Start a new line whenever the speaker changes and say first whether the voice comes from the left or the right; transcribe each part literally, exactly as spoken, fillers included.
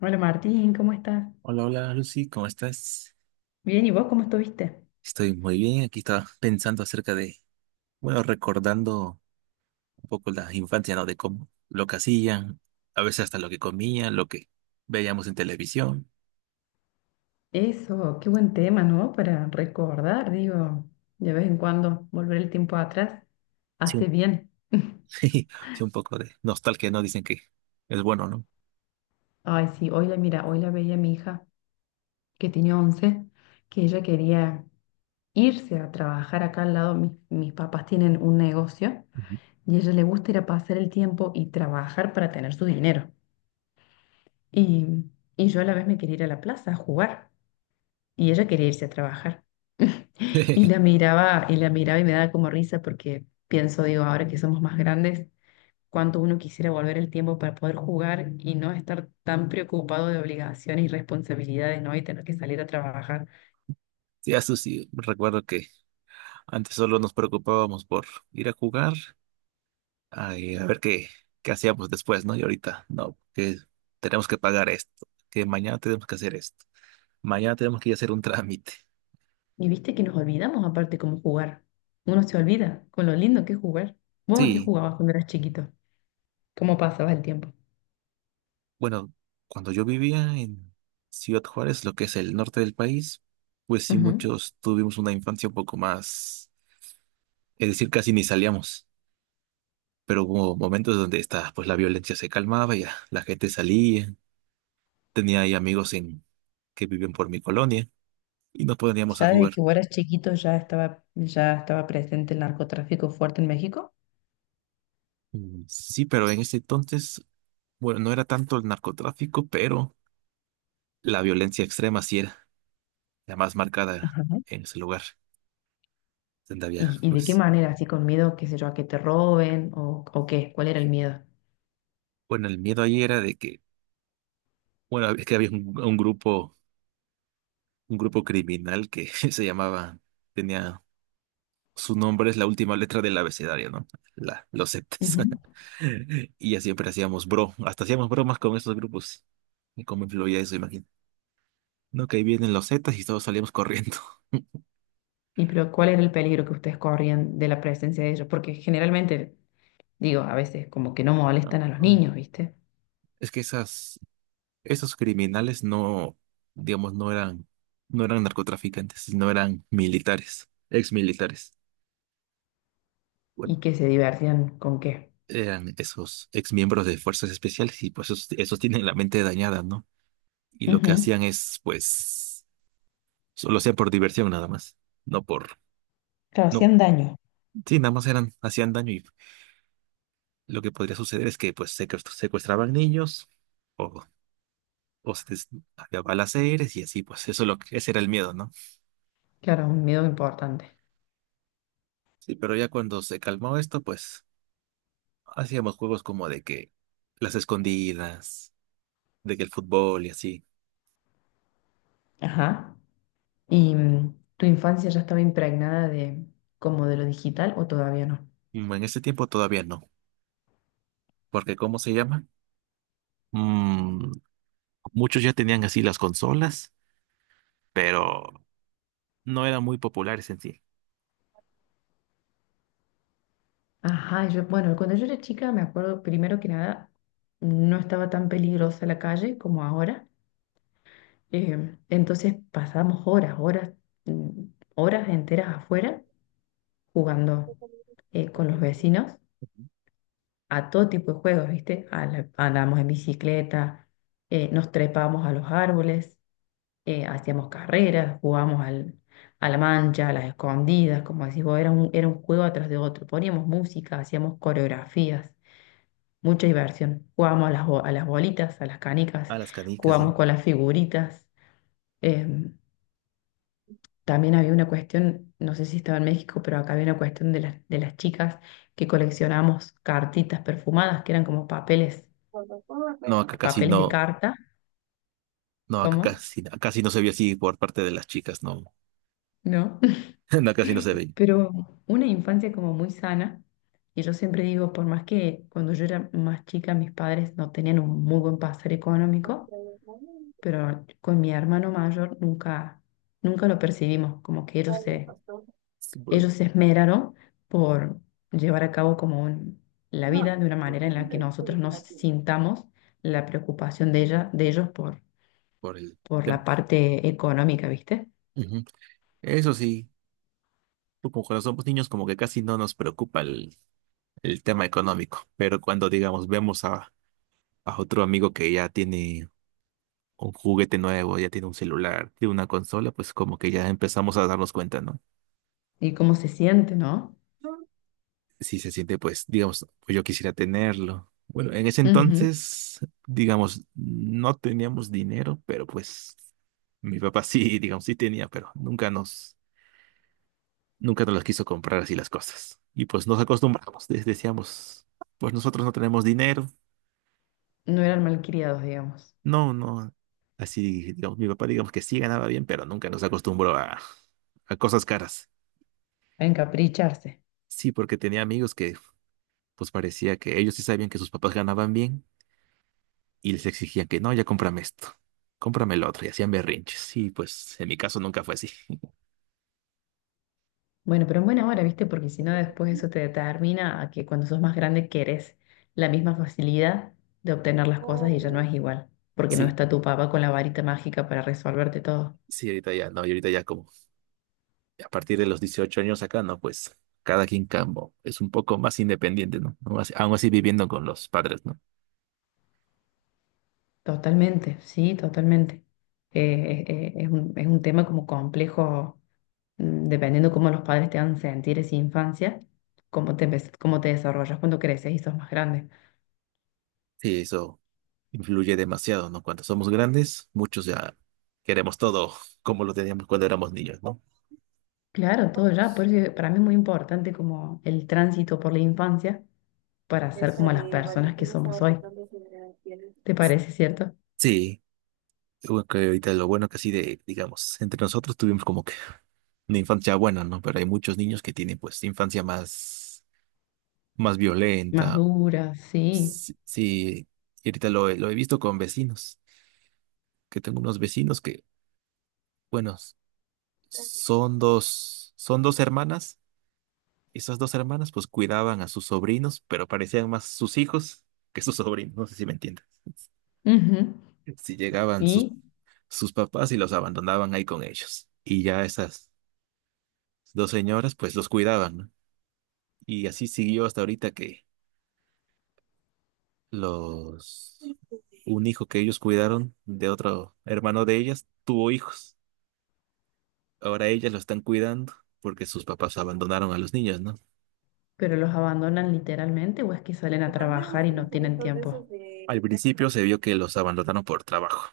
left: Hola Martín, ¿cómo estás?
right: Hola, hola Lucy, ¿cómo estás?
left: Bien, ¿y vos cómo estuviste?
right: Estoy muy bien. Aquí estaba pensando acerca de, bueno, recordando un poco la infancia, ¿no? De cómo lo que hacían, a veces hasta lo que comían, lo que veíamos en televisión.
left: Eso, qué buen tema, ¿no? Para recordar, digo, de vez en cuando volver el tiempo atrás
right: Sí,
left: hace
right: un,
left: bien.
right: sí, un poco de nostalgia, ¿no? Dicen que es bueno, ¿no?
left: Ay, sí, hoy la mira, hoy la veía mi hija, que tenía once, que ella quería irse a trabajar acá al lado. Mis, mis papás tienen un negocio
right: Ujú.
left: y a ella le gusta ir a pasar el tiempo y trabajar para tener su dinero. Y, y yo a la vez me quería ir a la plaza a jugar y ella quería irse a trabajar. Y la miraba, y la miraba y me daba como risa porque pienso, digo, ahora que somos más grandes, cuánto uno quisiera volver el tiempo para poder jugar y no estar tan preocupado de obligaciones y responsabilidades, ¿no? Y tener que salir a trabajar.
right: Sí, a Susi, recuerdo que antes solo nos preocupábamos por ir a jugar, a, a ver qué, qué hacíamos después, ¿no? Y ahorita, no, que tenemos que pagar esto, que mañana tenemos que hacer esto. Mañana tenemos que ir a hacer un trámite.
left: Y viste que nos olvidamos aparte cómo jugar. Uno se olvida con lo lindo que es jugar. ¿Vos a qué
right: Sí,
left: jugabas cuando eras chiquito? ¿Cómo pasabas el tiempo?
right: bueno, cuando yo vivía en Ciudad Juárez, lo que es el norte del país, pues sí,
left: Ujú.
right: muchos tuvimos una infancia un poco más, es decir, casi ni salíamos, pero hubo momentos donde esta, pues la violencia se calmaba, y ya la gente salía, tenía ahí amigos en, que viven por mi colonia y nos poníamos a
left: ¿Ya desde que
right: jugar.
left: vos eras chiquito ya estaba, ya estaba presente el narcotráfico fuerte en México?
right: Mm, Sí, pero en ese entonces, bueno, no era tanto el narcotráfico, pero la violencia extrema sí era la más marcada
left: Ajá.
right: en ese lugar, donde había,
left: ¿Y, y de qué
right: pues
left: manera? ¿Así con miedo, qué sé yo, a que te roben o, o qué? ¿Cuál era el miedo?
right: bueno, el miedo ahí era de que, bueno, es que había un, un grupo, un grupo criminal que se llamaba, tenía, su nombre es la última letra del abecedario, ¿no? La, los septas.
left: Ujú.
right: Y ya siempre hacíamos bro, hasta hacíamos bromas con esos grupos. Y cómo influía eso, imagino. No, que ahí vienen los zetas y todos salíamos corriendo.
left: Y pero ¿cuál era el peligro que ustedes corrían de la presencia de ellos? Porque generalmente, digo, a veces como que no
right: Ah,
left: molestan a los
right: ah.
left: niños, ¿viste?
right: Es que esas, esos criminales no, digamos, no eran, no eran narcotraficantes, no eran militares, ex militares.
left: Y que se divertían con qué.
right: Eran esos ex miembros de fuerzas especiales y pues esos, esos tienen la mente dañada, ¿no? Y lo que
left: Ujú.
right: hacían es, pues, solo hacían por diversión nada más, no por,
left: Claro,
right: no,
left: hacían daño.
right: sí, nada más eran, hacían daño y lo que podría suceder es que pues secuest- secuestraban niños o, o se des- había balaceres y así, pues eso es lo que, ese era el miedo, ¿no?
left: Claro, un miedo importante.
right: Sí, pero ya cuando se calmó esto, pues hacíamos juegos como de que las escondidas, de que el fútbol y así.
left: Ajá. ¿Y mm, tu infancia ya estaba impregnada de como de lo digital o todavía no?
right: Mm, En ese tiempo todavía no, porque ¿cómo se llama? Mm, muchos ya tenían así las consolas, pero no eran muy populares en sí.
left: Ajá, yo, bueno, cuando yo era chica me acuerdo, primero que nada, no estaba tan peligrosa la calle como ahora. Em, entonces pasábamos horas, horas, mm, horas enteras afuera jugando eh, con los vecinos a todo tipo de juegos, ¿viste? A la- andábamos en bicicleta, eh, nos trepábamos a los árboles, eh, hacíamos carreras, jugábamos al, a la mancha, a las escondidas, como decís vos, era un, era un juego atrás de otro. Poníamos música, hacíamos coreografías. Mucha diversión. Jugábamos a las, bo- a las bolitas, a las canicas,
right: A las canicas, sí.
left: jugábamos con las figuritas. Eh, También había una cuestión, no sé si estaba en México, pero acá había una cuestión de las, de las chicas que coleccionábamos cartitas perfumadas, que eran como papeles,
right: No, acá casi
left: papeles de
right: no,
left: carta.
right: no, acá
left: ¿Cómo?
right: casi, acá casi no se veía así por parte de las chicas, no.
left: ¿No?
right: No, acá casi no se veía.
left: Pero una infancia como muy sana. Y yo siempre digo, por más que cuando yo era más chica mis padres no tenían un muy buen pasar económico, pero con mi hermano mayor nunca, nunca lo percibimos, como que ellos se,
right: Sí, por,
left: ellos se esmeraron por llevar a cabo como un- la vida de una manera en la que nosotros nos sintamos la preocupación de ella, de ellos por,
right: por el
left: por
right: tema.
left: la parte económica, ¿viste?
right: Ujú. Eso sí, tú como cuando somos niños, como que casi no nos preocupa el, el tema económico. Pero cuando, digamos, vemos a, a otro amigo que ya tiene un juguete nuevo, ya tiene un celular, tiene una consola, pues como que ya empezamos a darnos cuenta, ¿no?
left: Y cómo se siente, ¿no?
right: Si se siente, pues, digamos, pues yo quisiera tenerlo. Bueno, en ese
left: Ujú.
right: entonces, digamos, no teníamos dinero, pero pues mi papá sí, digamos, sí tenía, pero nunca nos, nunca nos las quiso comprar así las cosas. Y pues nos acostumbramos, de- decíamos, pues nosotros no tenemos dinero,
left: No eran malcriados, digamos,
right: no, no. Así, digamos, mi papá, digamos que sí ganaba bien, pero nunca nos acostumbró a, a cosas caras.
left: a encapricharse.
right: Sí, porque tenía amigos que pues parecía que ellos sí sabían que sus papás ganaban bien y les exigían que no, ya cómprame esto, cómprame el otro y hacían berrinches. Y pues en mi caso nunca fue así.
left: Bueno, pero en buena hora, ¿viste? Porque si no, después eso te determina a que cuando sos más grande querés la misma facilidad de obtener las cosas y ya no es igual, porque no
right: Sí,
left: está tu papá con la varita mágica para resolverte todo.
right: sí, ahorita ya no, y ahorita ya como a partir de los dieciocho años acá, no, pues cada quien campo es un poco más independiente, ¿no? Aún así, aún así viviendo con los padres, ¿no?
left: Totalmente, sí, totalmente. Eh, eh, eh, es un, es un tema como complejo, mm, dependiendo cómo los padres te hagan sentir esa infancia, cómo te, empe- cómo te desarrollas cuando creces y sos más grande.
right: Sí, eso influye demasiado, ¿no? Cuando somos grandes, muchos ya queremos todo como lo teníamos cuando éramos niños, ¿no?
left: Claro, todo ya, por eso para mí es muy importante como el tránsito por la infancia para ser
right: Esa
left: como las
right: de
left: personas que
right: Valentina
left: somos
right: estaba
left: hoy.
right: tocando sobre la piel.
left: ¿Te parece cierto?
right: Sí, bueno, que ahorita lo bueno que sí, de, digamos, entre nosotros tuvimos como que una infancia buena, ¿no? Pero hay muchos niños que tienen pues infancia más, más
left: Más
right: violenta.
left: duras, sí.
right: Sí, sí, y ahorita lo, he- lo he visto con vecinos, que tengo unos vecinos que, bueno, s- son dos, son dos hermanas. Esas dos hermanas pues cuidaban a sus sobrinos, pero parecían más sus hijos que sus sobrinos, no sé si me entiendes.
left: Ujú.
right: Si llegaban sus,
left: Y,
right: sus papás y los abandonaban ahí con ellos. Y ya esas dos señoras pues los cuidaban, ¿no? Y así siguió hasta ahorita que los un hijo que ellos cuidaron de otro hermano de ellas tuvo hijos. Ahora ellas lo están cuidando porque sus papás abandonaron a los niños, ¿no?
left: pero los abandonan literalmente o es que salen
right: Te
left: a
right: mandé
left: trabajar
right: dos,
left: y
right: tres
left: no tienen
right: juguitos de
left: tiempo.
right: esos de al principio se vio que los abandonaron por trabajo,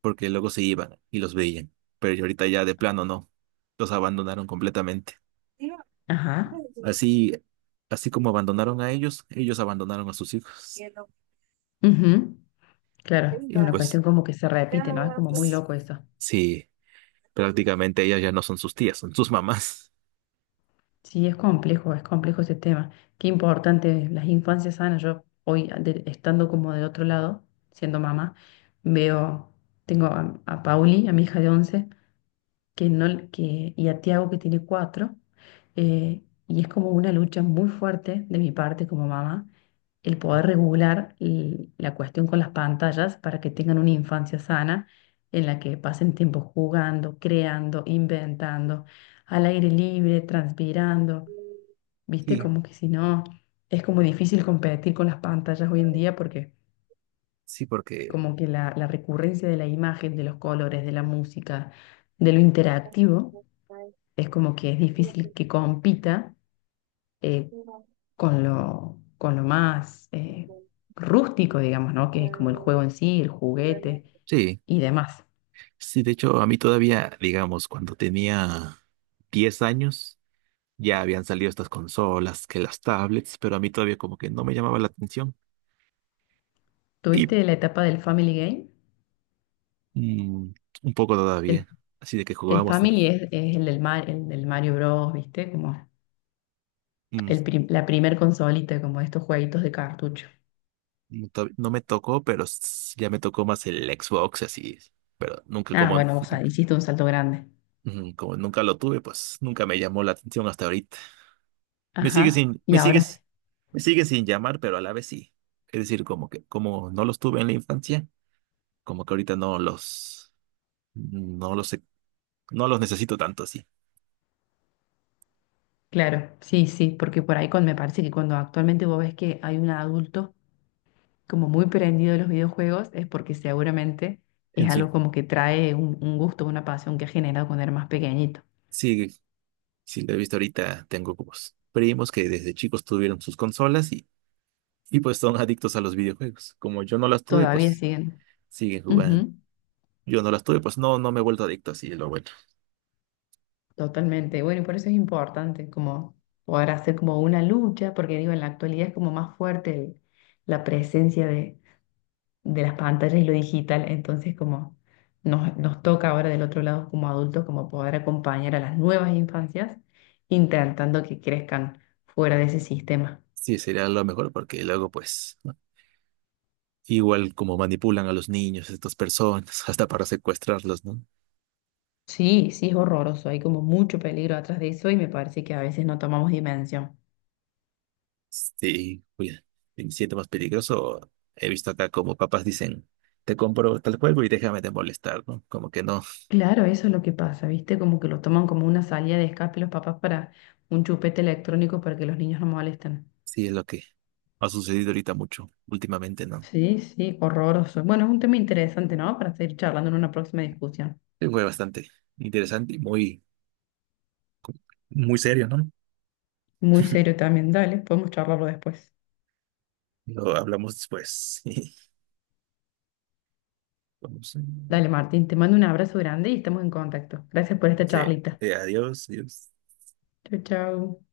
right: porque luego se iban y los veían, pero ya ahorita ya de plano no, los abandonaron completamente.
left: Ajá.
right: Así, así como abandonaron a ellos, ellos abandonaron a sus hijos.
left: Ujú. Claro,
right: Y
left: es una
right: pues
left: cuestión como que se repite, ¿no? Es como muy
right: s-
left: loco eso.
right: sí, prácticamente ellas ya no son sus tías, son sus mamás.
left: Sí, es complejo, es complejo ese tema. Qué importante, las infancias sanas. Yo hoy, de- estando como de otro lado, siendo mamá, veo, tengo a, a Pauli, a mi hija de once. Que no, que, y a Tiago que tiene cuatro. eh, y es como una lucha muy fuerte de mi parte como mamá el poder regular l- la cuestión con las pantallas para que tengan una infancia sana en la que pasen tiempo jugando, creando, inventando, al aire libre, transpirando. Viste,
right: Sí,
left: como que si no, es como difícil competir con las pantallas hoy en día porque
right: sí, porque
left: como que la, la recurrencia de la imagen, de los colores, de la música, de lo interactivo es como que es difícil que compita eh, con lo, con lo más eh, rústico, digamos, ¿no? Que es como el juego en sí, el juguete
right: sí,
left: y demás.
right: sí, de hecho a mí todavía, digamos, cuando tenía diez años, ya habían salido estas consolas, que las tablets, pero a mí todavía como que no me llamaba la atención. y
left: ¿Tuviste la etapa del Family Game?
right: Mm, un poco
left: El,
right: todavía. Así de que
left: el
right: jugábamos.
left: Family es, es el del, Mar- el del Mario Bros, ¿viste? Como
right: mm,
left: el prim- la primer consolita, como estos jueguitos de cartucho.
right: no to- no me tocó, pero s- ya me tocó más el Xbox, así. Pero nunca,
left: Ah,
right: como,
left: bueno, o sea, hiciste un salto grande.
right: mm, como nunca lo tuve, pues nunca me llamó la atención hasta ahorita. Me sigue
left: Ajá,
right: sin,
left: y
right: me
left: ahora sí.
right: sigues, me sigue sin llamar, pero a la vez sí. Es decir, como que, como no los tuve en la infancia, como que ahorita no los, no los, he- no los necesito tanto así.
left: Claro, sí, sí, porque por ahí con, me parece que cuando actualmente vos ves que hay un adulto como muy prendido de los videojuegos es porque seguramente es
right: En
left: algo
right: sí,
left: como que trae un, un gusto, una pasión que ha generado cuando era más pequeñito.
right: sí, sí lo he visto ahorita, tengo como s- primos que desde chicos tuvieron sus consolas y pues son adictos a los videojuegos. Como yo no las tuve,
left: Todavía
right: pues
left: siguen.
right: siguen jugando.
left: Ujú,
right: Yo no las tuve, pues no, no me he vuelto adicto, así es lo bueno.
left: totalmente. Bueno, y por eso es importante como poder hacer como una lucha, porque digo, en la actualidad es como más fuerte el- la presencia de, de las pantallas y lo digital, entonces como nos, nos toca ahora del otro lado como adultos como poder acompañar a las nuevas infancias intentando que crezcan fuera de ese sistema.
right: Sí, sería lo mejor porque luego, pues, ¿no? Igual como manipulan a los niños, estas personas, hasta para secuestrarlos, ¿no?
left: Sí, sí, es horroroso. Hay como mucho peligro atrás de eso y me parece que a veces no tomamos dimensión.
right: Sí, cuida. Si me siento más peligroso, he visto acá como papás dicen, te compro tal juego y déjame de molestar, ¿no? Como que no,
left: Claro, eso es lo que pasa, ¿viste? Como que lo toman como una salida de escape los papás para un chupete electrónico para que los niños no molesten.
right: sí es lo que ha sucedido ahorita mucho, últimamente, ¿no?
left: Sí, sí, horroroso. Bueno, es un tema interesante, ¿no? Para seguir charlando en una próxima discusión.
right: Sí, fue bastante interesante y muy, muy serio, ¿no?
left: Muy serio también, dale, podemos charlarlo después.
right: Lo hablamos después. Vamos.
left: Dale, Martín, te mando un abrazo grande y estamos en contacto. Gracias por esta
right: Sí,
left: charlita.
right: eh, adiós, adiós.
left: Chau, chau.